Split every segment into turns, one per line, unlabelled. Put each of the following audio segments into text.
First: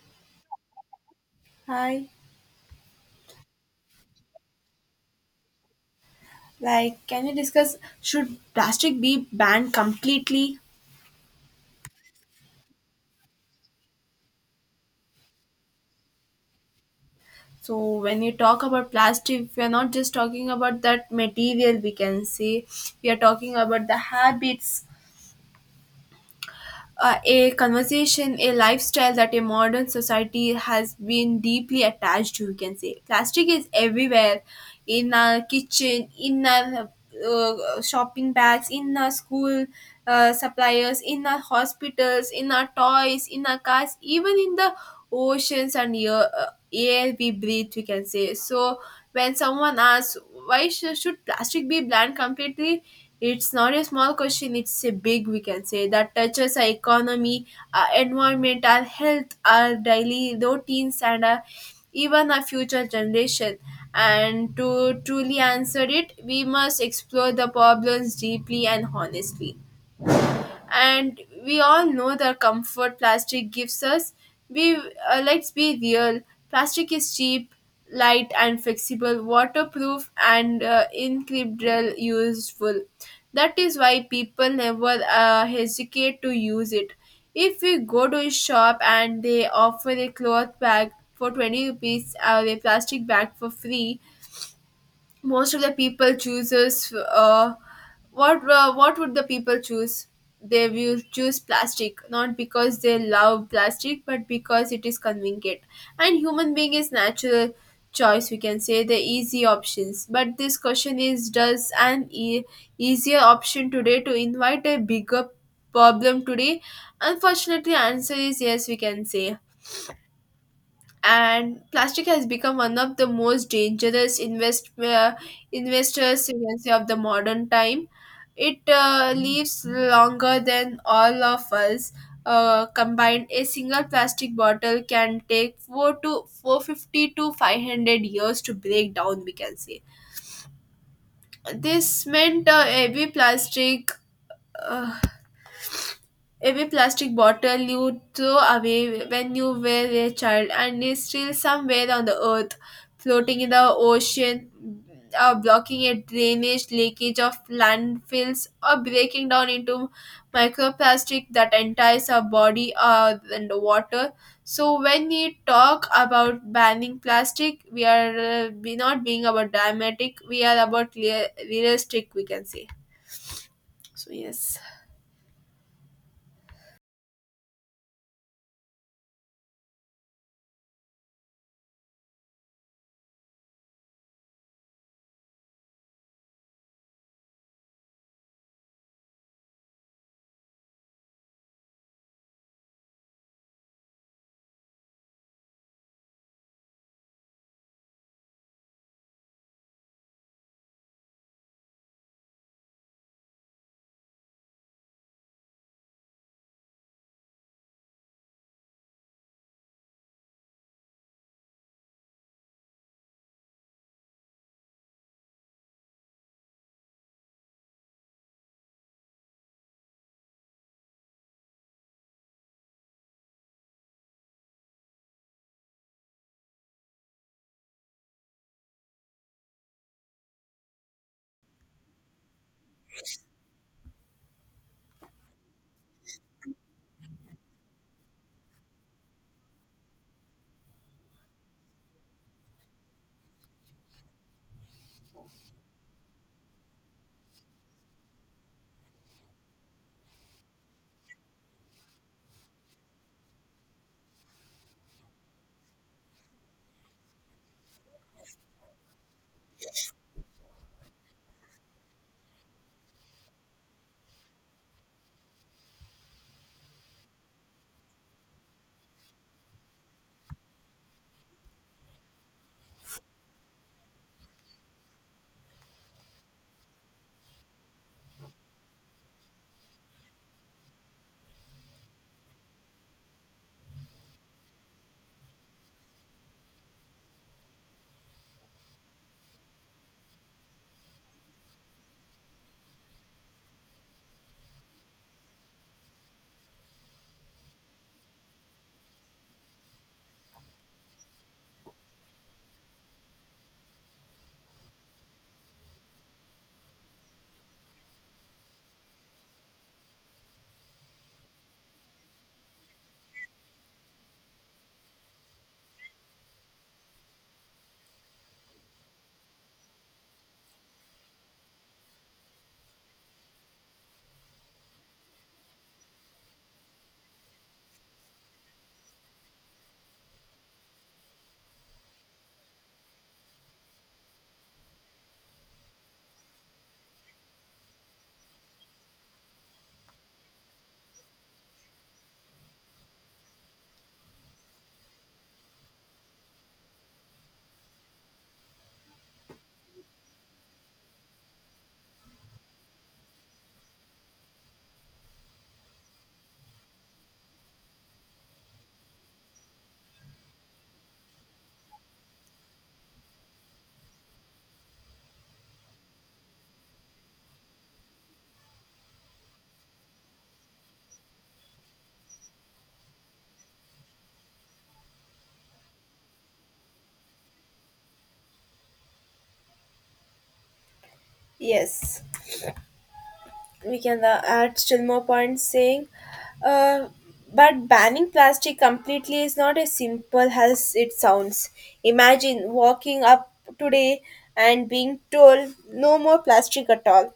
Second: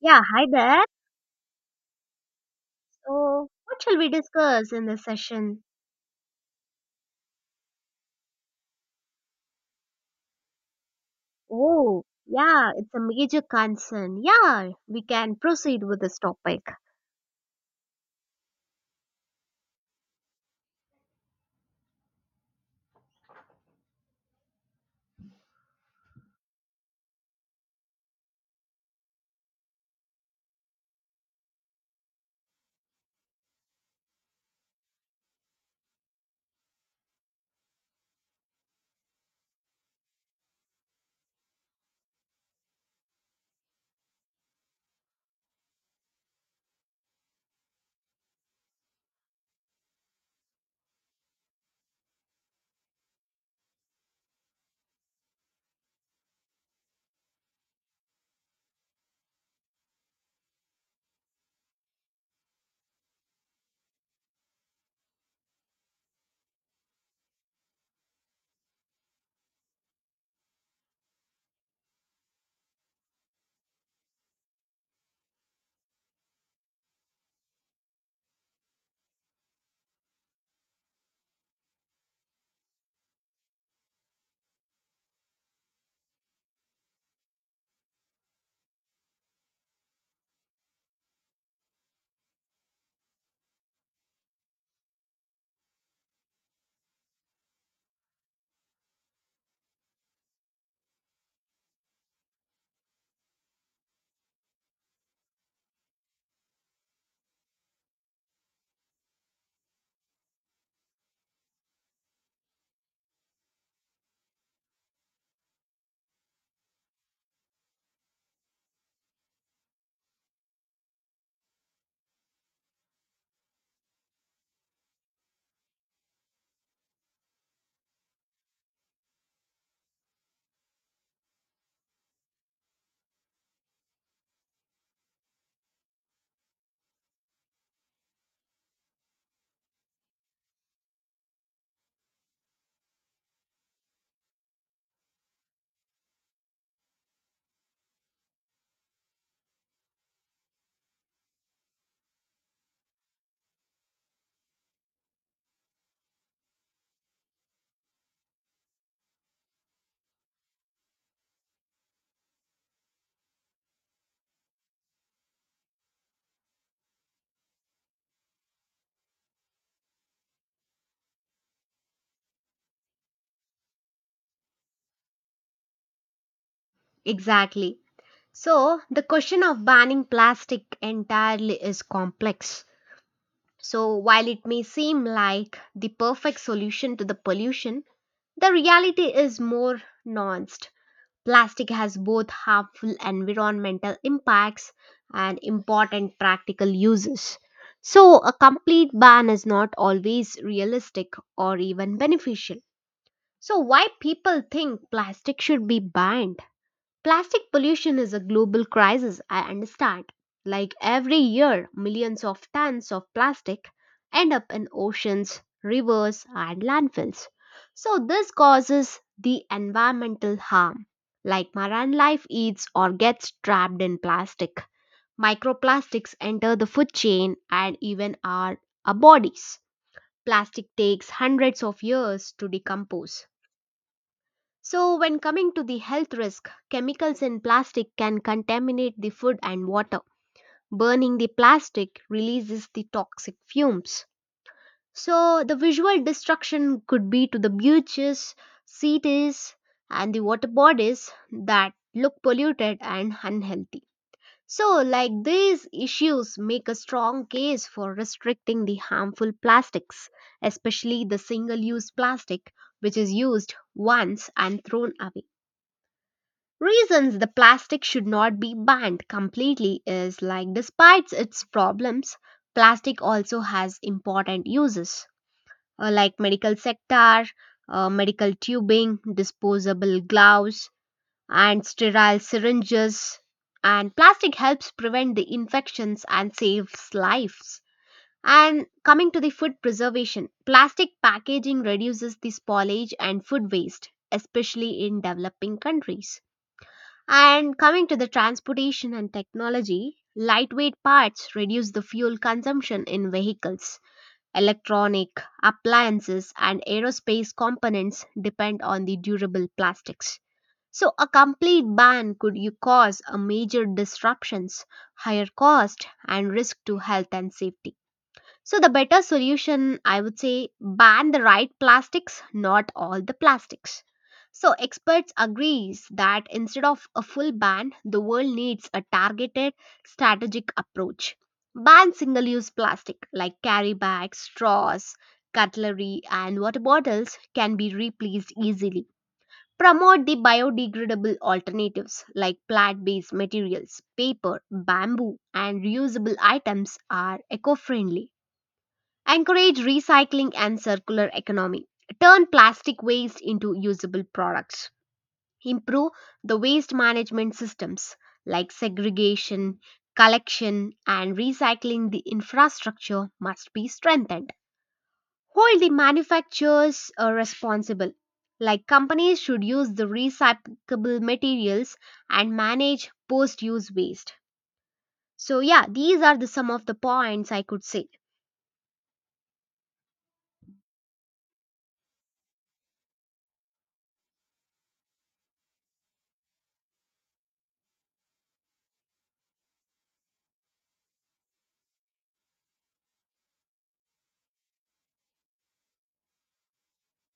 Yeah, hi there.
Hi.
So, what shall we discuss in this session?
Like, can you discuss should plastic be banned completely?
Oh, yeah, it's a major concern. Yeah, we can proceed with this topic.
So, when you talk about plastic, we are not just talking about that material, we can say, we are talking about the habits a conversation, a lifestyle that a modern society has been deeply attached to, you can say. Plastic is everywhere in our kitchen, in our shopping bags, in our school suppliers, in our hospitals, in our toys, in our cars, even in the oceans and air, air we breathe, we can say. So, when someone asks, why should plastic be banned completely? It's not a small question, it's a big, we can say, that touches our economy, our environment, our health, our daily routines, and our, even our future generation. And to truly answer it, we must explore the problems deeply and honestly, and we all know the comfort plastic gives us. We let's be real, plastic is cheap, light and flexible, waterproof and incredible useful. That is why people never hesitate to use it. If we go to a shop and they offer a cloth bag for 20 rupees or a plastic bag for free, most of the people chooses what would the people choose? They will choose plastic, not because they love plastic but because it is convenient. And human being is natural choice, we can say, the easy options. But this question is, does an easier option today to invite a bigger problem today? Unfortunately answer is yes, we can say. And plastic has become one of the most dangerous investors, you can say, of the modern time. It lives longer than all of us combined. A single plastic bottle can take 4 to 450 to 500 years to break down, we can say. This meant uh, Every plastic bottle you throw away when you were a child and is still somewhere on the earth, floating in the ocean, or blocking a drainage leakage of landfills, or breaking down into microplastic that enters our body or and water. So when we talk about banning plastic, we are be not being about dramatic. We are about realistic, we can say. So yes.
Exactly. So, the question of banning plastic entirely is complex. So, while it may seem like the perfect solution to the pollution, the reality is more nuanced. Plastic has both harmful environmental impacts and important practical uses. So, a complete ban is not always realistic or even beneficial. So, why people think plastic should be banned? Plastic pollution is a global crisis, I understand. Like every year, millions of tons of plastic end up in oceans, rivers, and landfills. So, this causes the environmental harm. Like marine life eats or gets trapped in plastic. Microplastics enter the food chain and even our bodies. Plastic takes hundreds of years to decompose, so when coming to the health risk, chemicals in plastic can contaminate the food and water. Burning the plastic releases the toxic fumes. So, the visual destruction could be to the beaches, cities, and the water bodies that look polluted and unhealthy. So, like these issues make a strong case for restricting the harmful plastics, especially the single use plastic which is used once and thrown away. Reasons the plastic should not be banned completely is like despite its problems, plastic also has important uses, like medical sector, medical tubing, disposable gloves and sterile syringes, and plastic helps prevent the infections and saves lives. And coming to the food preservation, plastic packaging reduces the spoilage and food waste, especially in developing countries, and coming to the transportation and technology, lightweight parts reduce the fuel consumption in vehicles. Electronic, appliances, and aerospace components depend on the durable plastics. So, a complete ban could you cause a major disruptions, higher cost, and risk to health and safety. So the better solution, I would say, ban the right plastics, not all the plastics. So experts agrees that instead of a full ban, the world needs a targeted strategic approach. Ban single-use plastic like carry bags, straws, cutlery and water bottles can be replaced easily. Promote the biodegradable alternatives like plant-based materials, paper, bamboo and reusable items are eco-friendly. Encourage recycling and circular economy. Turn plastic waste into usable products. Improve the waste management systems like segregation, collection, and recycling. The infrastructure must be strengthened. Hold the manufacturers responsible. Like companies should use the recyclable materials and manage post use waste. So, yeah, these are the some of the points I could say.
Yes, we can add still more points saying, uh, but banning plastic completely is not as simple as it sounds. Imagine walking up today and being told no more plastic at all.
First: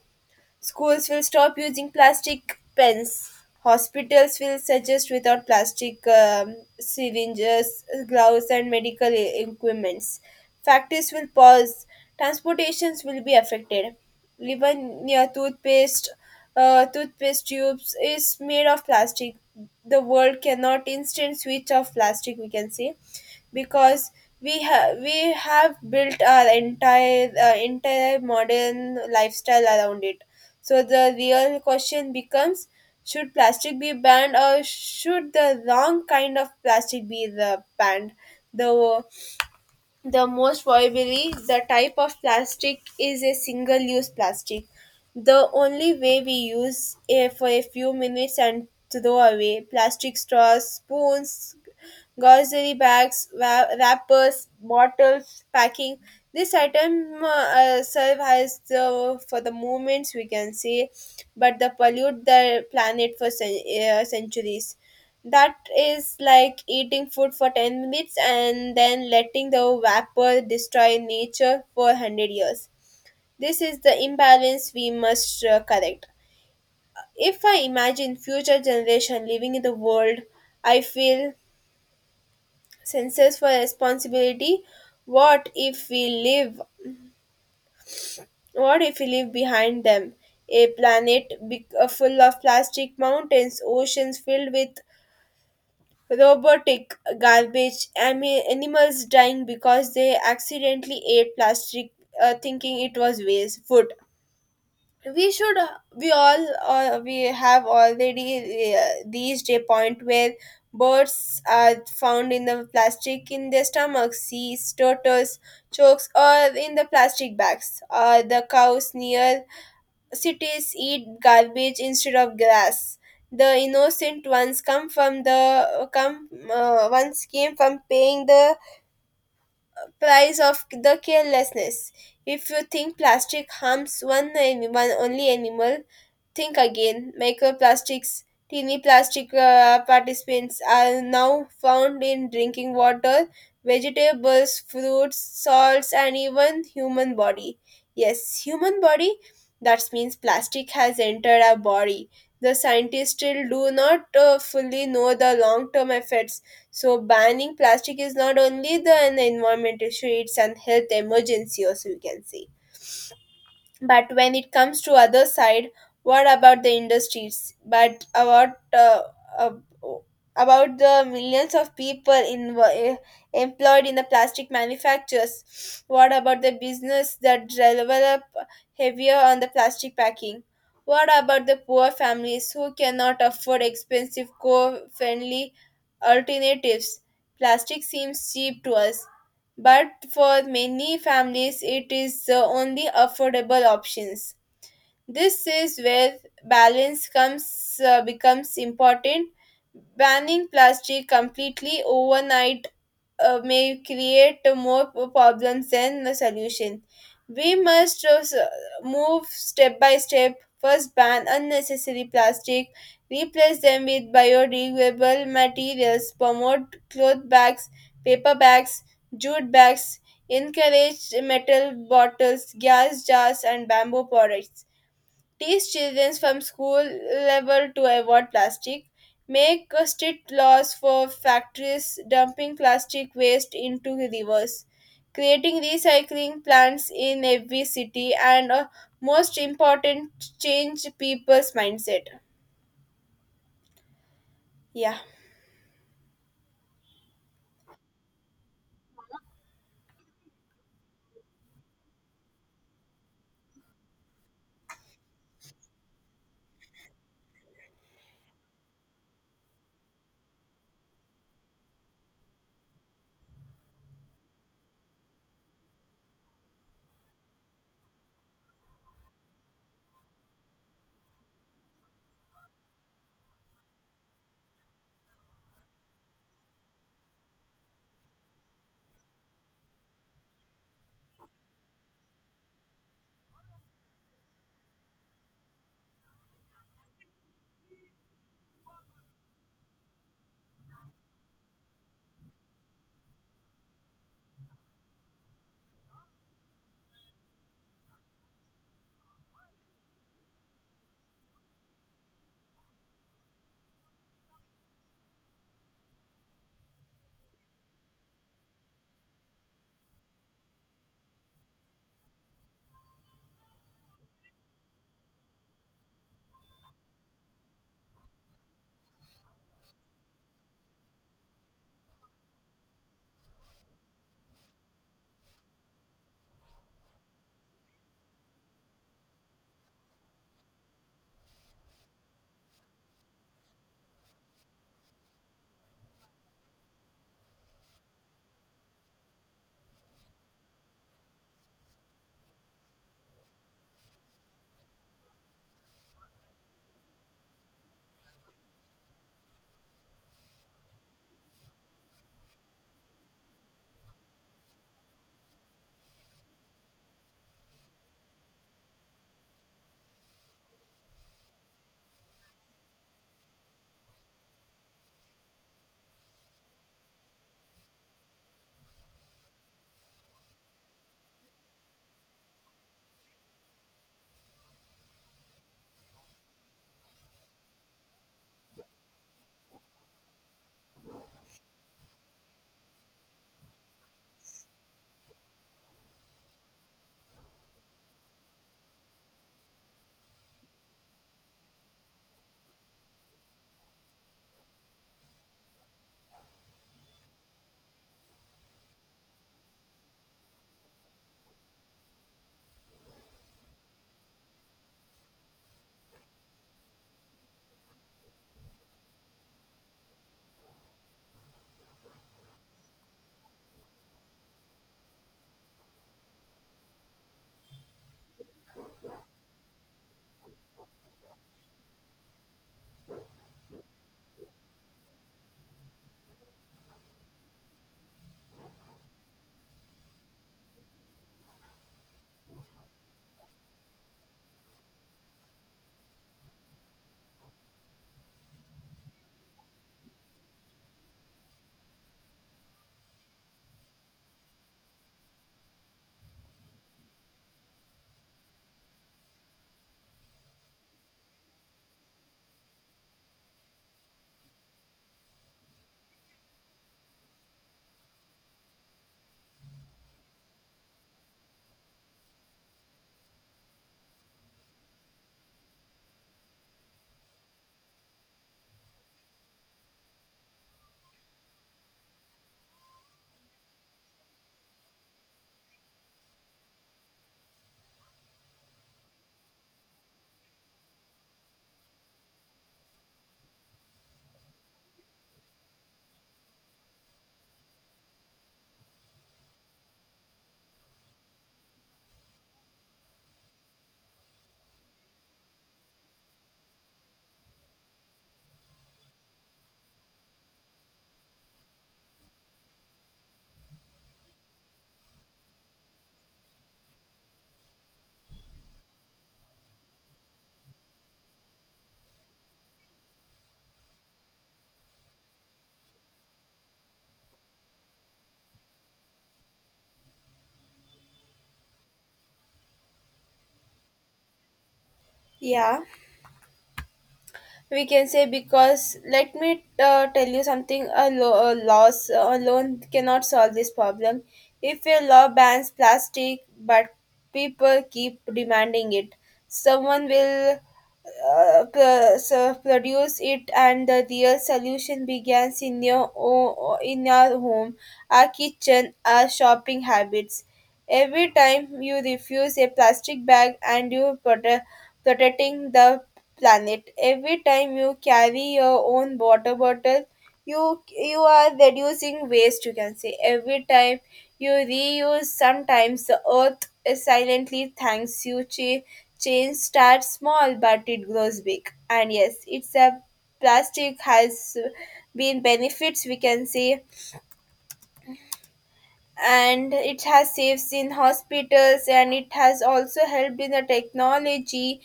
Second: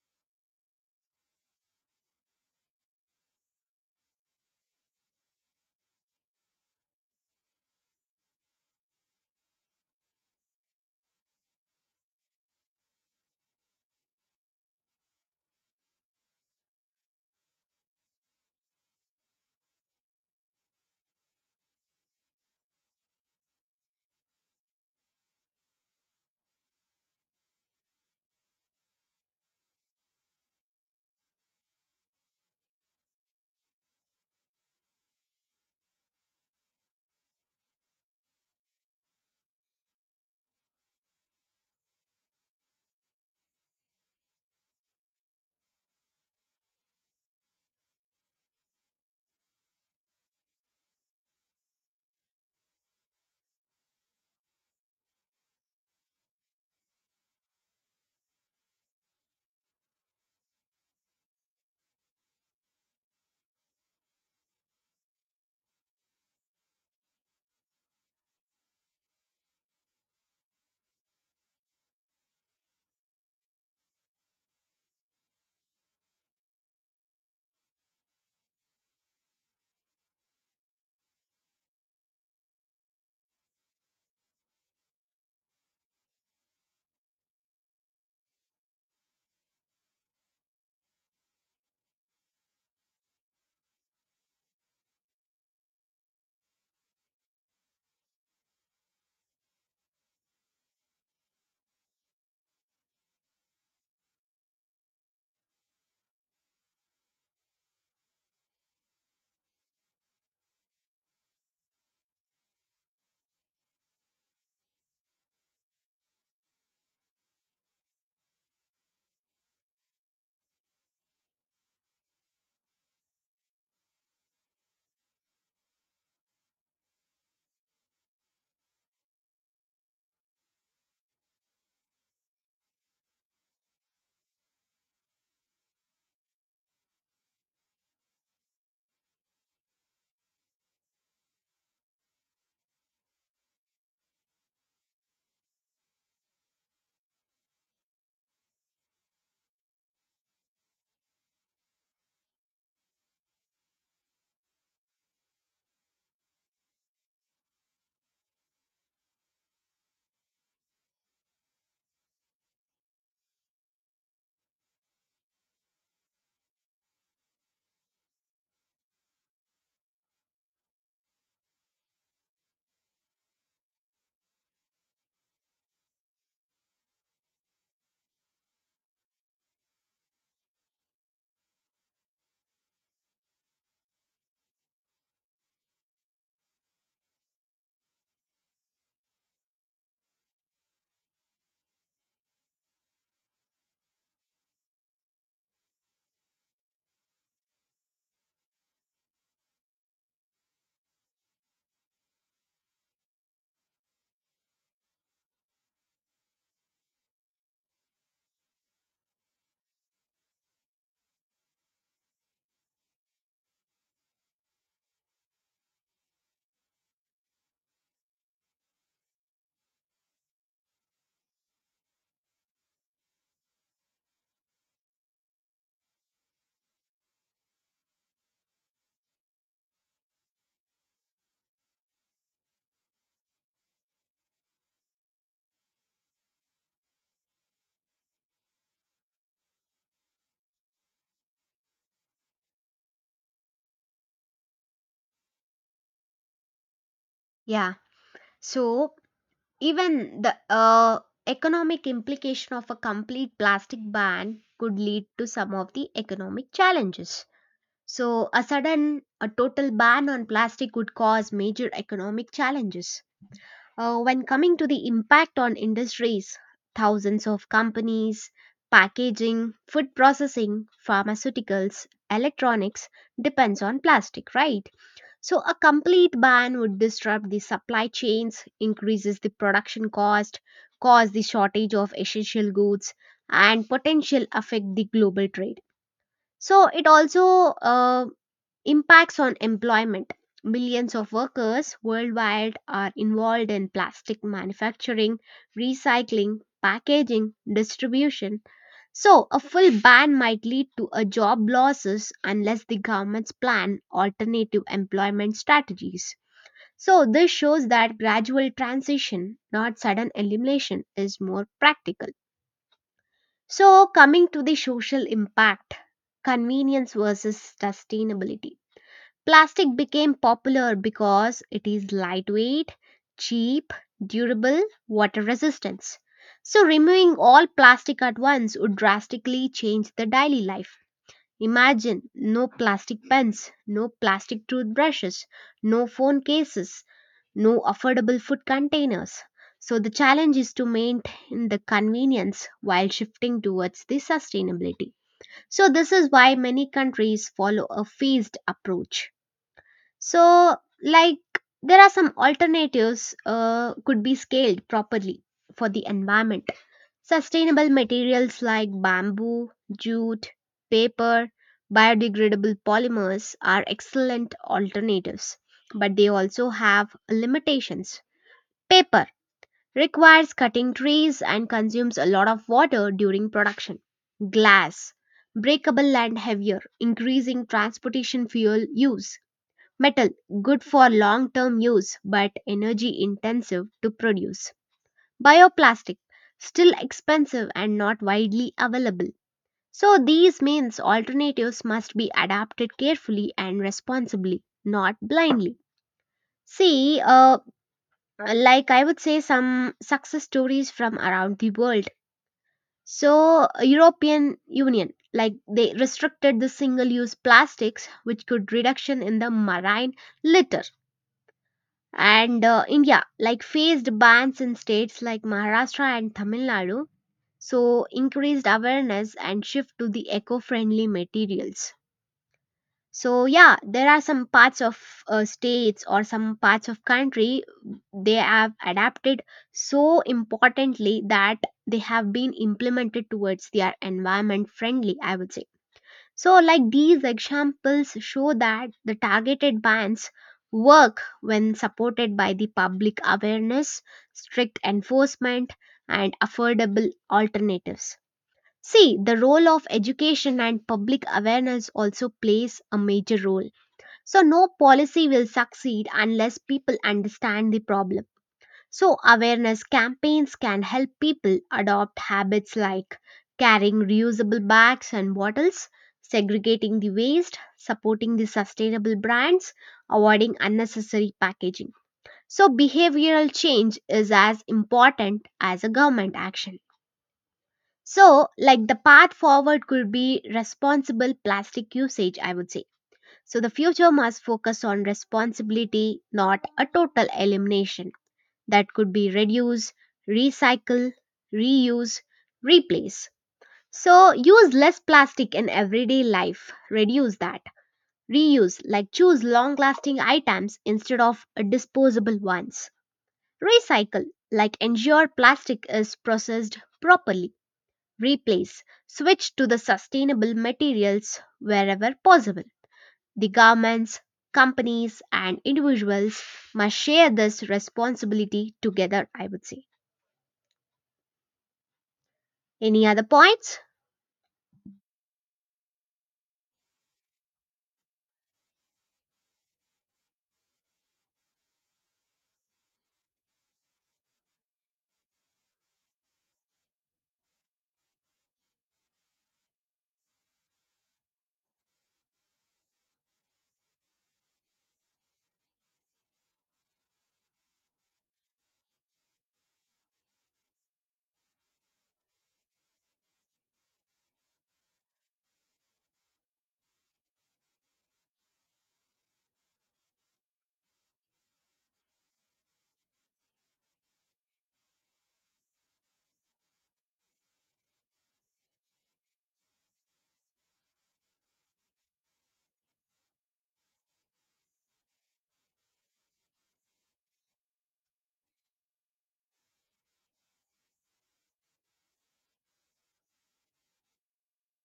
Schools will stop using plastic pens. Hospitals will suggest without plastic syringes, gloves, and medical equipments. Factories will pause. Transportations will be affected. Even yeah, toothpaste, toothpaste tubes is made of plastic. The world cannot instant switch off plastic, we can say, because we have built our entire entire modern lifestyle around it. So the real question becomes, should plastic be banned or should the wrong kind of plastic be the banned? The the most probably the type of plastic is a single use plastic, the only way we use it for a few minutes and throw away. Plastic straws, spoons, grocery bags, wrappers, bottles, packing. This item serve as the, for the moments, we can say, but they pollute the planet for centuries. That is like eating food for 10 minutes and then letting the vapor destroy nature for 100 years. This is the imbalance we must correct. If I imagine future generation living in the world, I feel senses for responsibility. What if we live? What if we leave behind them a planet full of plastic mountains, oceans filled with robotic garbage, animals dying because they accidentally ate plastic, thinking it was waste food? We should we all we have already reached a point where birds are found in the plastic in their stomachs, seas turtles chokes or in the plastic bags, the cows near cities eat garbage instead of grass. The innocent ones come from the come once came from paying the price of the carelessness. If you think plastic harms one, one only animal, think again. Microplastics, teeny plastic participants are now found in drinking water, vegetables, fruits, salts, and even human body. Yes, human body. That means plastic has entered our body. The scientists still do not fully know the long term effects. So banning plastic is not only the an environmental issue; it's an health emergency, also we can say. But when it comes to other side, what about the industries, but uh, about the millions of people in employed in the plastic manufacturers? What about the business that develop heavier on the plastic packing? What about the poor families who cannot afford expensive co-friendly alternatives? Plastic seems cheap to us, but for many families it is the only affordable options. This is where balance comes becomes important. Banning plastic completely overnight may create more problems than the solution. We must just, move step by step. First, ban unnecessary plastic, replace them with biodegradable materials, promote cloth bags, paper bags, jute bags, encourage metal bottles, gas jars, and bamboo products. Teach children from school level to avoid plastic. Make strict laws for factories dumping plastic waste into rivers. Creating recycling plants in every city, and most important, change people's mindset. Yeah.
Yeah. So, even the economic implication of a complete plastic ban could lead to some of the economic challenges. So, a sudden, a total ban on plastic would cause major economic challenges. When coming to the impact on industries, thousands of companies, packaging, food processing, pharmaceuticals, electronics depends on plastic, right? So, a complete ban would disrupt the supply chains, increases the production cost, cause the shortage of essential goods, and potential affect the global trade. So, it also uh, impacts on employment. Millions of workers worldwide are involved in plastic manufacturing, recycling, packaging, distribution. So, a full ban might lead to a job losses unless the governments plan alternative employment strategies. So, this shows that gradual transition, not sudden elimination, is more practical. So, coming to the social impact, convenience versus sustainability. Plastic became popular because it is lightweight, cheap, durable, water resistance. So, removing all plastic at once would drastically change the daily life. Imagine no plastic pens, no plastic toothbrushes, no phone cases, no affordable food containers. So the challenge is to maintain the convenience while shifting towards the sustainability. So this is why many countries follow a phased approach. So, like there are some alternatives could be scaled properly for the environment. Sustainable materials like bamboo, jute, paper, biodegradable polymers are excellent alternatives, but they also have limitations. Paper requires cutting trees and consumes a lot of water during production. Glass, breakable and heavier, increasing transportation fuel use. Metal, good for long term use but energy intensive to produce. Bioplastic, still expensive and not widely available. So these means alternatives must be adapted carefully and responsibly, not blindly. See, like I would say some success stories from around the world. So, European Union, like they restricted the single-use plastics, which could reduction in the marine litter. And India, like faced bans in states like Maharashtra and Tamil Nadu. So, increased awareness and shift to the eco-friendly materials. So yeah, there are some parts of states or some parts of country, they have adapted so importantly that they have been implemented towards their environment friendly, I would say. So like these examples show that the targeted bans work when supported by the public awareness, strict enforcement, and affordable alternatives. See, the role of education and public awareness also plays a major role. So, no policy will succeed unless people understand the problem. So, awareness campaigns can help people adopt habits like carrying reusable bags and bottles, segregating the waste, supporting the sustainable brands, avoiding unnecessary packaging. So, behavioral change is as important as a government action. So, like the path forward could be responsible plastic usage, I would say. So the future must focus on responsibility, not a total elimination. That could be reduce, recycle, reuse, replace. So use less plastic in everyday life, reduce that. Reuse, like choose long lasting items instead of disposable ones. Recycle, like ensure plastic is processed properly. Replace, switch to the sustainable materials wherever possible. The governments, companies, and individuals must share this responsibility together, I would say. Any other points?
Yeah, we can say, because let me tell you something. A a laws alone cannot solve this problem. If a law bans plastic but people keep demanding it, someone will so produce it. And the real solution begins in your in your home, our kitchen, our shopping habits. Every time you refuse a plastic bag, and you protecting the planet. Every time you carry your own water bottle, you are reducing waste. You can say every time you reuse, sometimes the earth silently thanks you. Change starts small, but it grows big. And yes, it's a plastic has been benefits, we can say, and it has saved in hospitals, and it has also helped in the technology,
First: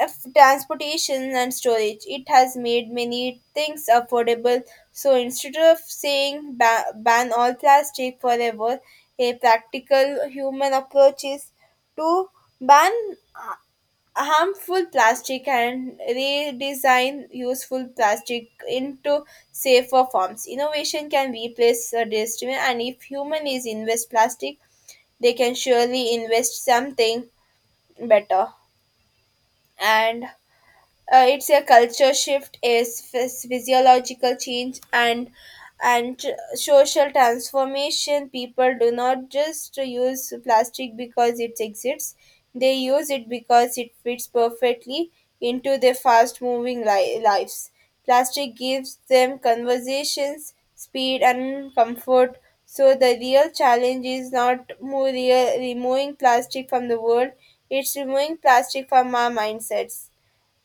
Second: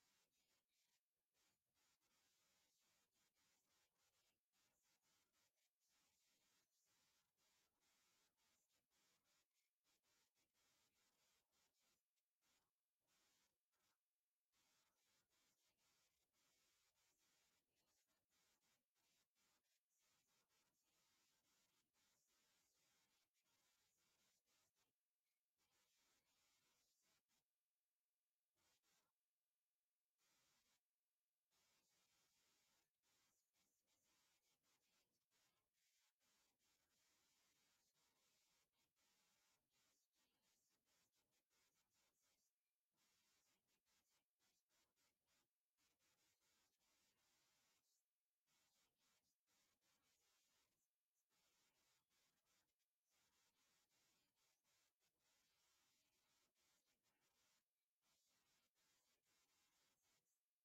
Transportation and storage. It has made many things affordable. So instead of saying ban all plastic forever, a practical human approach is to ban uh, harmful plastic and redesign useful plastic into safer forms. Innovation can replace a destiny, and if human is invest plastic, they can surely invest something better. And it's a culture shift is physiological change, and social transformation. People do not just use plastic because it exists, they use it because it fits perfectly into their fast moving lives. Plastic gives them conversations, speed and comfort. So the real challenge is not more real, removing plastic from the world, it's removing plastic from our mindsets,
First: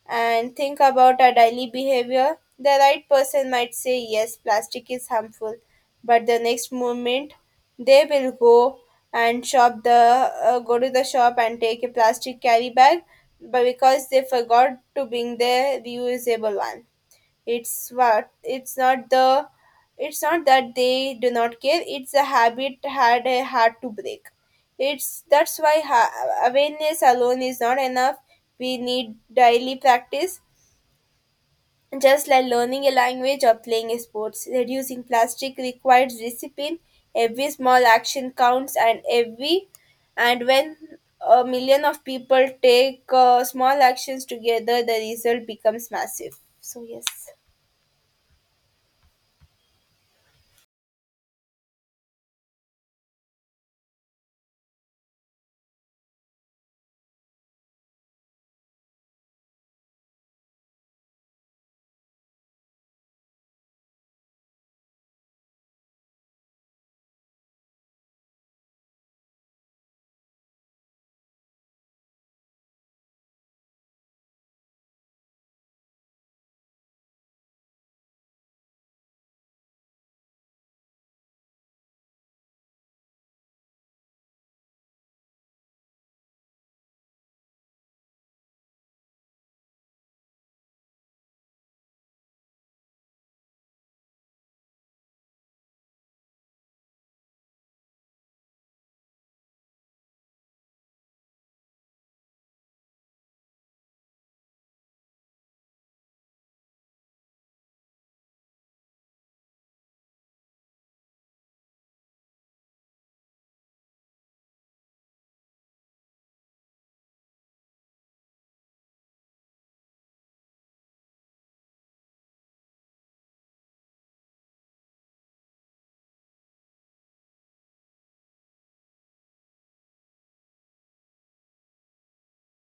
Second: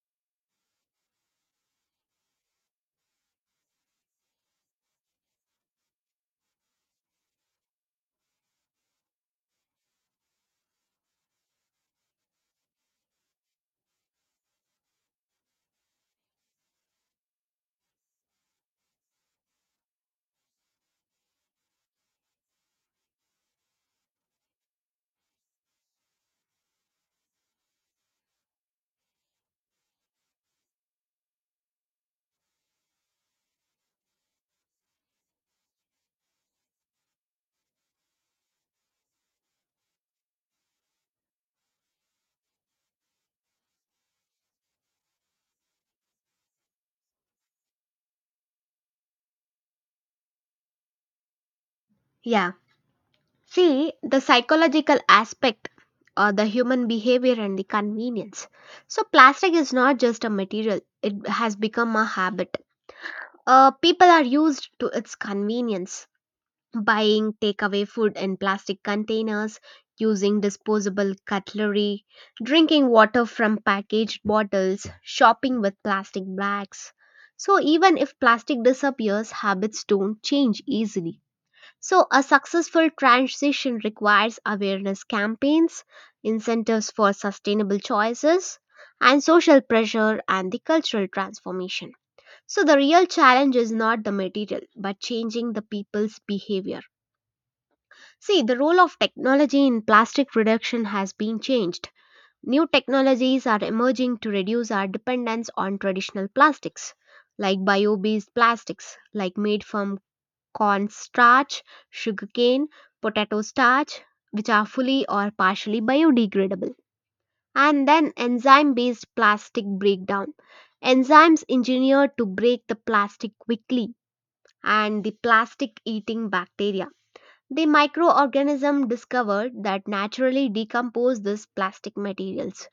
and think about our daily behavior. The right person might say, "Yes, plastic is harmful," but the next moment they will go and shop the go to the shop and take a plastic carry bag, but because they forgot to bring their reusable one. it's what it's not the it's not that they do not care. It's a habit had a hard to break. It's That's why awareness alone is not enough. We need daily practice, just like learning a language or playing a sports. Reducing plastic requires discipline. Every small action counts, and every, and when a million of people take small actions together, the result becomes massive. So yes.
Yeah. See, the psychological aspect or the human behavior and the convenience. So, plastic is not just a material, it has become a habit. People are used to its convenience. Buying takeaway food in plastic containers, using disposable cutlery, drinking water from packaged bottles, shopping with plastic bags. So, even if plastic disappears, habits don't change easily. So, a successful transition requires awareness campaigns, incentives for sustainable choices, and social pressure and the cultural transformation. So, the real challenge is not the material, but changing the people's behavior. See, the role of technology in plastic reduction has been changed. New technologies are emerging to reduce our dependence on traditional plastics, like bio based plastics, like made from corn starch, sugarcane, potato starch, which are fully or partially biodegradable. And then enzyme based plastic breakdown. Enzymes engineered to break the plastic quickly and the plastic eating bacteria, the microorganism discovered that naturally decompose these plastic materials.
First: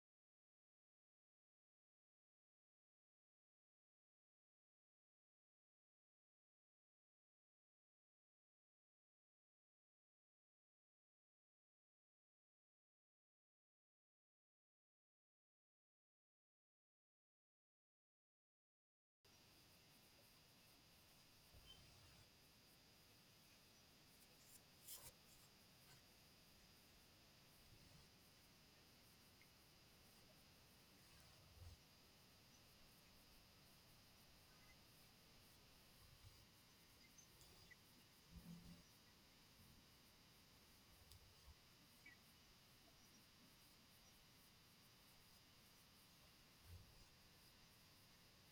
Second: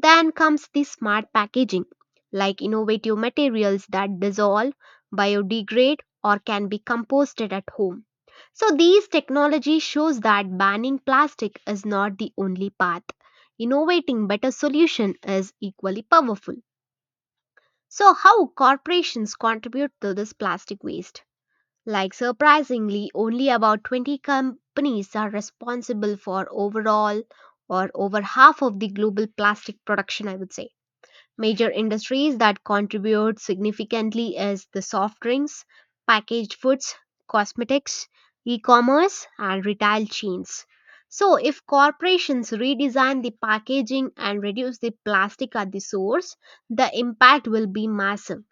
Then comes the smart packaging, like innovative materials that dissolve, biodegrade, or can be composted at home. So these technology shows that banning plastic is not the only path. Innovating better solution is equally powerful. So how corporations contribute to this plastic waste? Like surprisingly, only about 20 companies are responsible for overall or over half of the global plastic production, I would say. Major industries that contribute significantly is the soft drinks, packaged foods, cosmetics, e-commerce and retail chains. So if corporations redesign the packaging and reduce the plastic at the source, the impact will be massive.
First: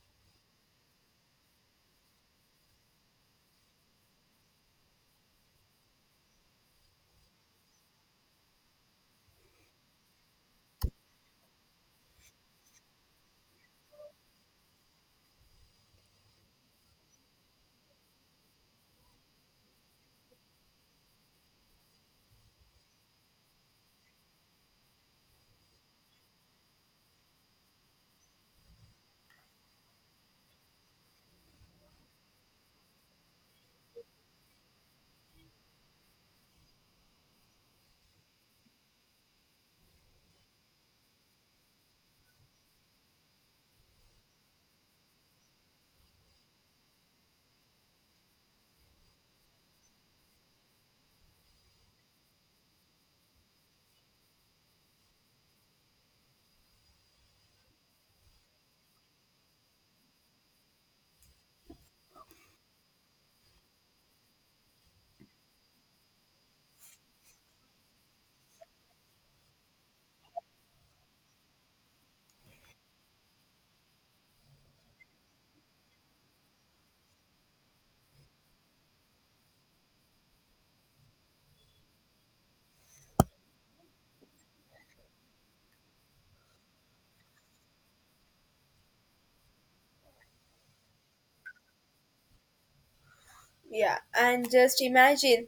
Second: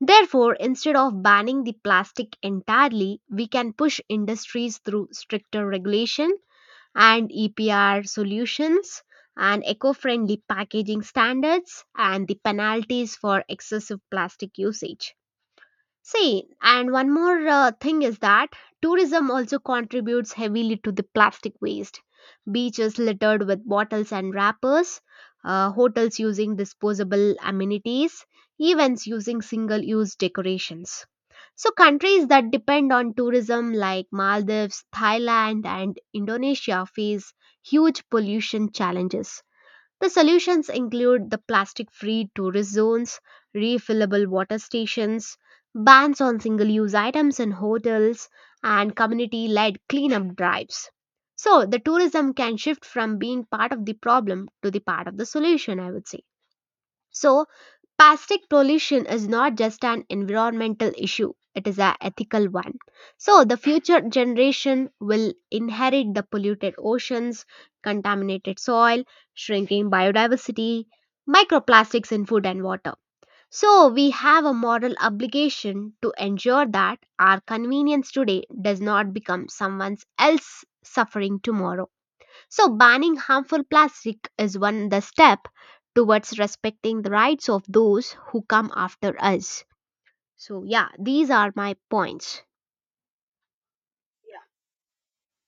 Therefore, instead of banning the plastic entirely, we can push industries through stricter regulation and EPR solutions and eco-friendly packaging standards and the penalties for excessive plastic usage. See, and one more thing is that tourism also contributes heavily to the plastic waste. Beaches littered with bottles and wrappers, hotels using disposable amenities, events using single use decorations. So, countries that depend on tourism like Maldives, Thailand, and Indonesia face huge pollution challenges. The solutions include the plastic free tourist zones, refillable water stations, bans on single use items in hotels, and community led cleanup drives. So, the tourism can shift from being part of the problem to the part of the solution, I would say. So, plastic pollution is not just an environmental issue, it is an ethical one. So, the future generation will inherit the polluted oceans, contaminated soil, shrinking biodiversity, microplastics in food and water. So, we have a moral obligation to ensure that our convenience today does not become someone else's suffering tomorrow. So, banning harmful plastic is one the step towards respecting the rights of those who come after us. So, yeah, these are my points.
Yeah, and just imagine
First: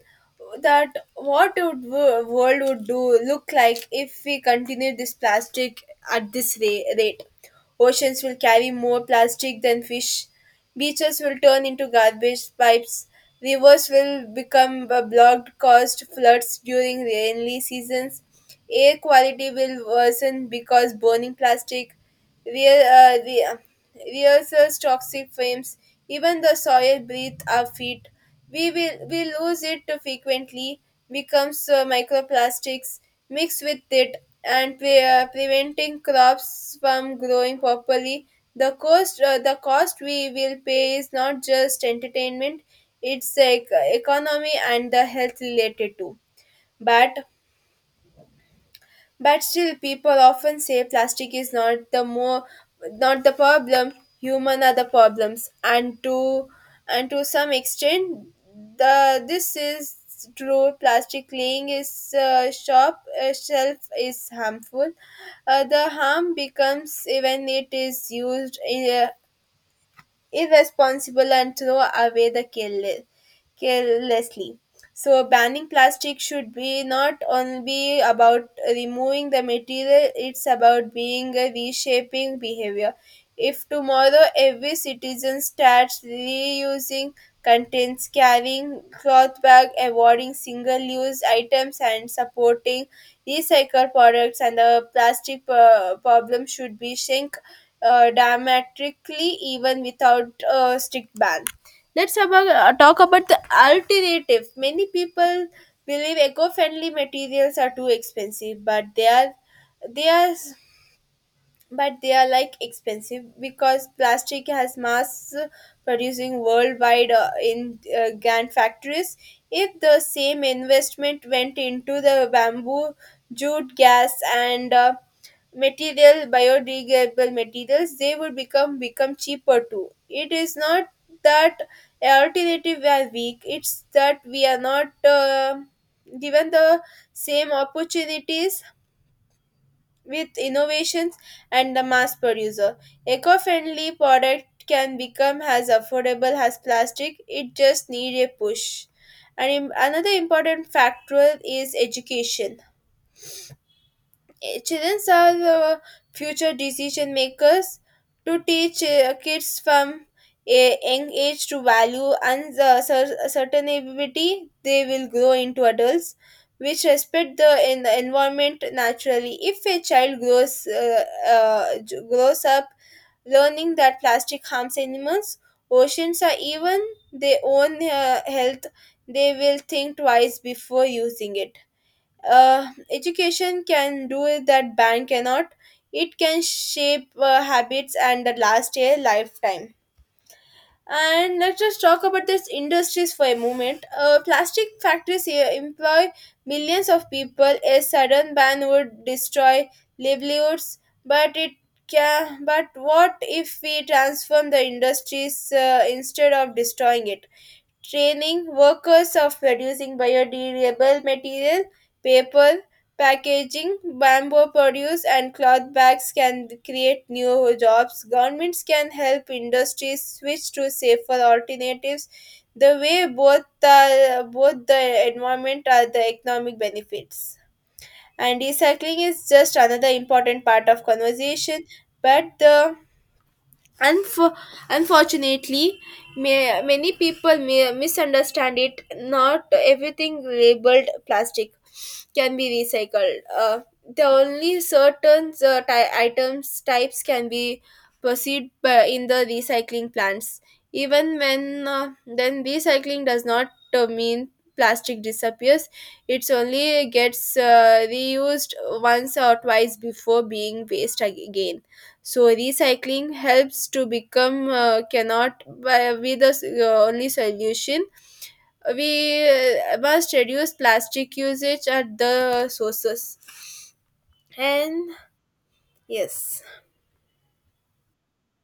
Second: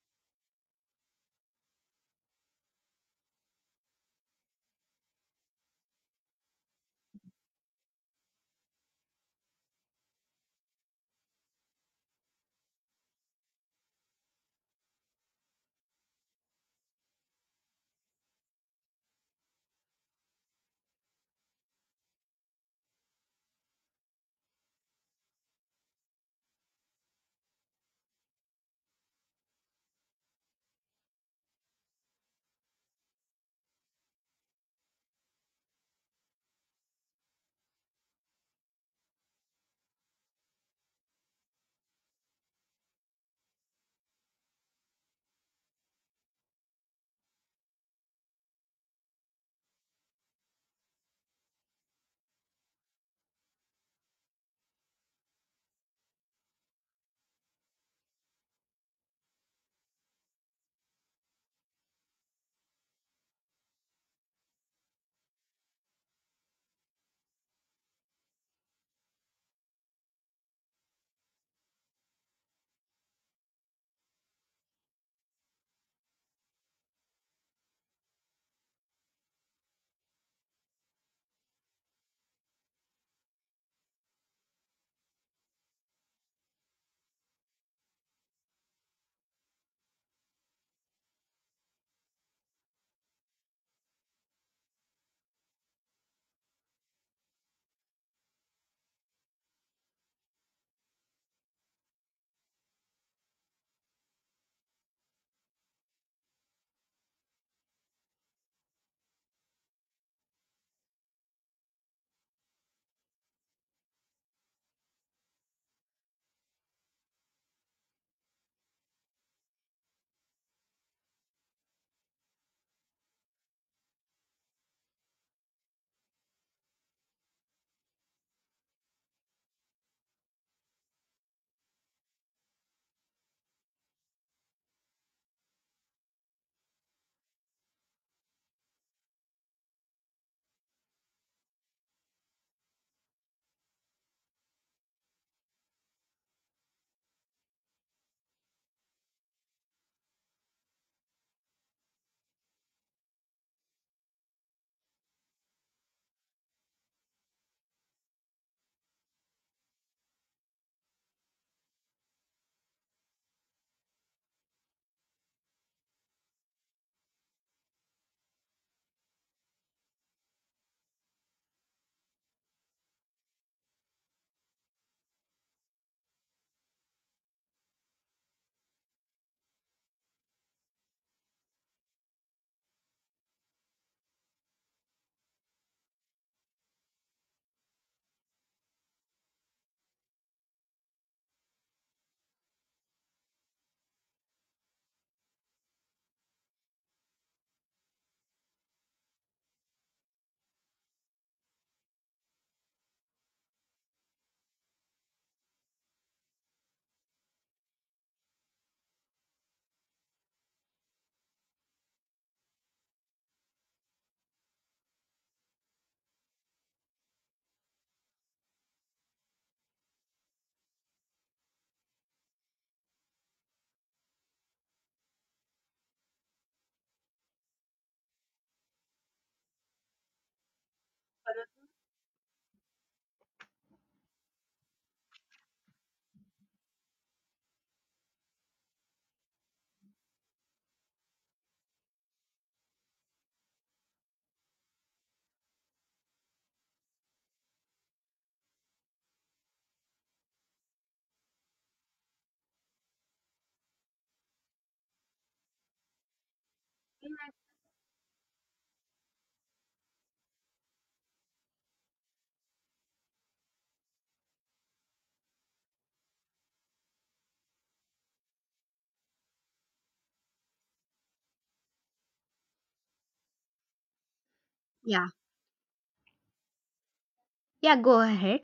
that what would world would do look like if we continue this plastic at this rate. Oceans will carry more plastic than fish. Beaches will turn into garbage pipes. Rivers will become a blocked, caused floods during rainy seasons. Air quality will worsen because burning plastic. Rear, rehearsals, toxic frames, even the soil beneath our feet. We will we lose it frequently, becomes microplastics mixed with it, and preventing crops from growing properly. The cost we will pay is not just entertainment; it's like economy and the health related too. But still, people often say plastic is not the more, not the problem. Human are the problems, and to, and to some extent, the this is true. Plastic laying is shop shelf is harmful. The harm becomes when it is used in irresponsible and throw away the careless, carelessly. So banning plastic should be not only be about removing the material, it's about being a reshaping behavior. If tomorrow every citizen starts reusing contents, carrying cloth bag, avoiding single-use items and supporting recycled products, and the plastic problem should be shrink dramatically even without a strict ban. Let's about, talk about the alternative. Many people believe eco-friendly materials are too expensive, but they are they are like expensive because plastic has mass producing worldwide in grand factories. If the same investment went into the bamboo, jute, gas, and material biodegradable materials, they would become cheaper too. It is not that alternative are weak, it's that we are not given the same opportunities with innovations, and the mass producer eco-friendly product can become as affordable as plastic. It just need a push. And another important factor is education. Children are the future decision makers. To teach kids from a young age to value and uncertainty, they will grow into adults which respect the environment naturally. If a child grows up learning that plastic harms animals, oceans, or even their own health, they will think twice before using it. Uh, education can do it that bank cannot. It can shape habits and that last a lifetime. And let's just talk about this industries for a moment. Uh, plastic factories here employ millions of people. A sudden ban would destroy livelihoods, but it can but what if we transform the industries instead of destroying it? Training workers of producing biodegradable material, paper, packaging, bamboo produce, and cloth bags can create new jobs. Governments can help industries switch to safer alternatives. The way both both the environment and the economic benefits. And recycling is just another important part of conversation, but Unf- unfortunately, many people may misunderstand it. Not everything labeled plastic can be recycled. The only certain items types can be proceed in the recycling plants. Even when then recycling does not mean plastic disappears. It's only gets reused once or twice before being waste again. So recycling helps to become cannot be the only solution. We must reduce plastic usage at the sources. And
Yeah,
yes.
yeah, go ahead.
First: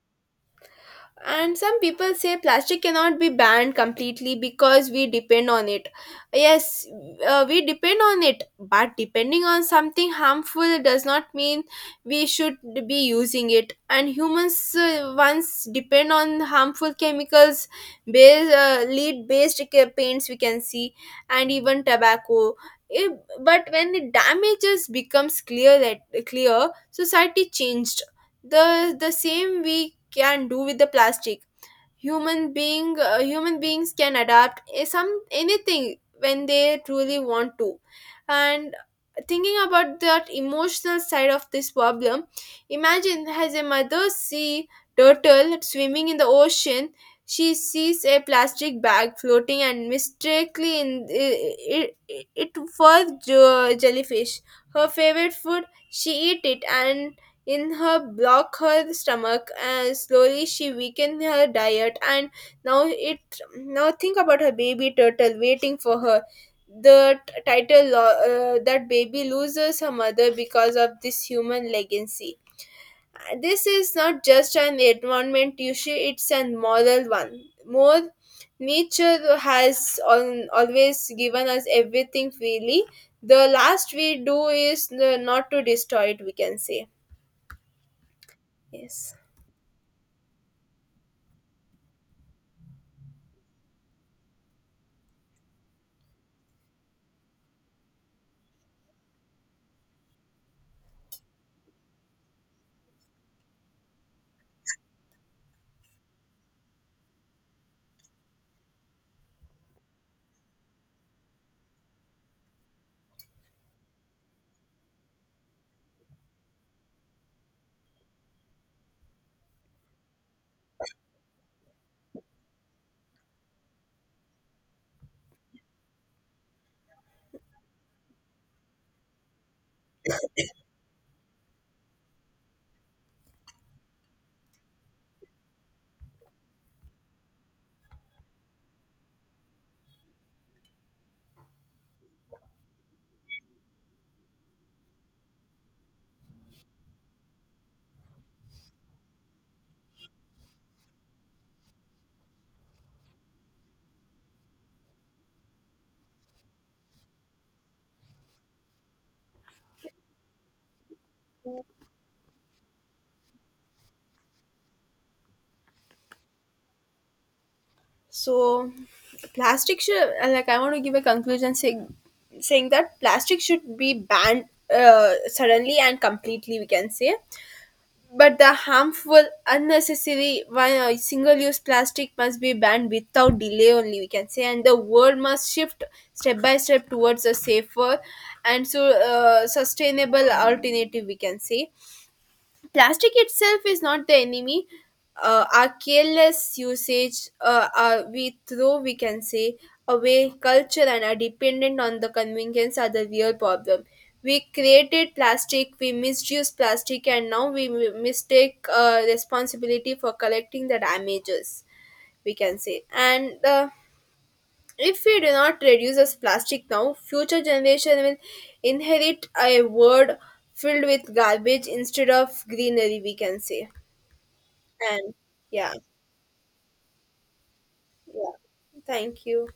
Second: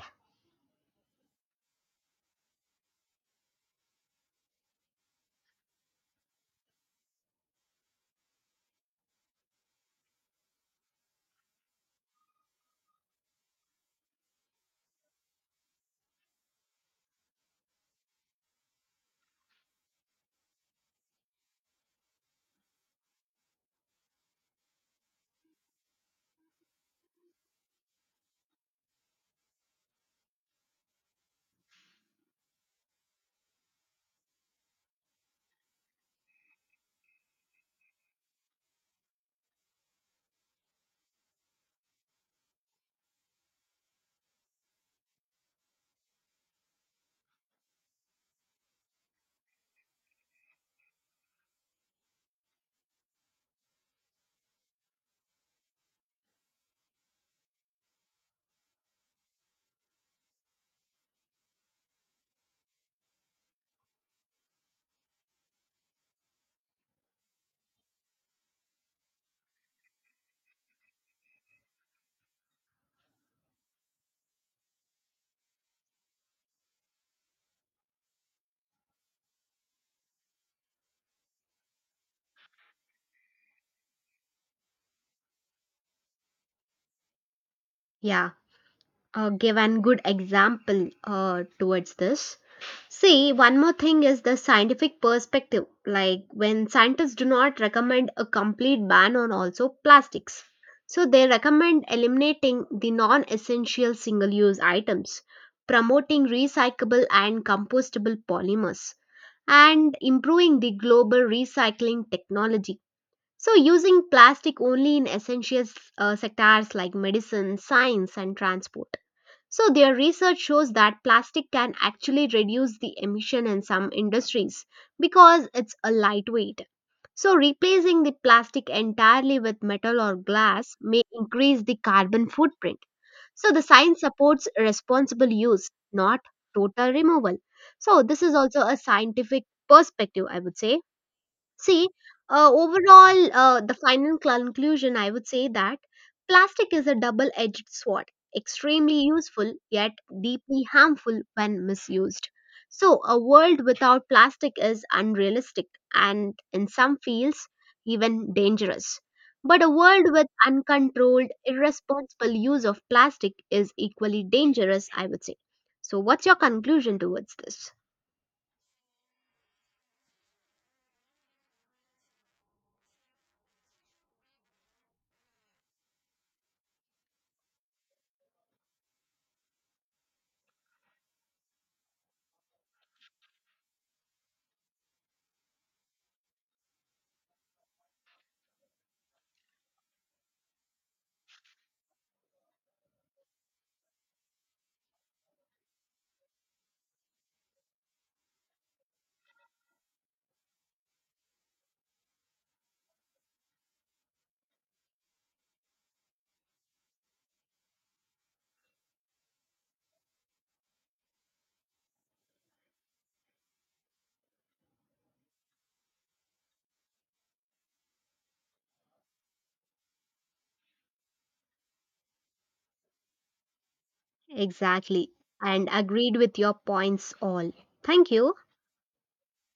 And some people say plastic cannot be banned completely because we depend on it. Yes, we depend on it, but depending on something harmful does not mean we should be using it. And humans once depend on harmful chemicals, lead based paints we can see, and even tobacco. If, but when the damages becomes clear, society changed. The same we can do with the plastic. Human beings can adapt a- some anything when they truly want to. And thinking about that emotional side of this problem, imagine as a mother see turtle swimming in the ocean. She sees a plastic bag floating and mistakenly it for jellyfish, her favorite food. She eat it and in her block her stomach, and slowly she weakened her diet. And now think about her baby turtle waiting for her. The t- title lo- uh, that baby loses her mother because of this human legacy. This is not just an environment issue, it's a moral one more Nature has always given us everything freely. The last we do is not to destroy it, we can say.
Yeah.
Yes.
Give an good example towards this. See, one more thing is the scientific perspective. Like when scientists do not recommend a complete ban on also plastics. So they recommend eliminating the non-essential single-use items, promoting recyclable and compostable polymers, and improving the global recycling technology. So using plastic only in essential sectors like medicine, science, and transport. So their research shows that plastic can actually reduce the emission in some industries because it's a lightweight. So replacing the plastic entirely with metal or glass may increase the carbon footprint. So the science supports responsible use, not total removal. So this is also a scientific perspective, I would say. See, overall, the final conclusion I would say that plastic is a double edged sword, extremely useful yet deeply harmful when misused. So, a world without plastic is unrealistic and, in some fields, even dangerous. But a world with uncontrolled, irresponsible use of plastic is equally dangerous, I would say. So, what's your conclusion towards this?
So, plastic should like I want to give a conclusion saying that plastic should be banned suddenly and completely, we can say, but the harmful, unnecessary, one single-use plastic must be banned without delay. Only we can say, and the world must shift step by step towards a safer and sustainable alternative, we can say. Plastic itself is not the enemy. Our careless usage, we can say, away culture and are dependent on the convenience are the real problem. We created plastic, we misused plastic, and now we mistake responsibility for collecting the damages, we can say. And if we do not reduce this plastic now, future generation will inherit a world filled with garbage instead of greenery, we can say.
Exactly.
And
And
yeah,
agreed with your points all. Thank
yeah.
you.
Thank you.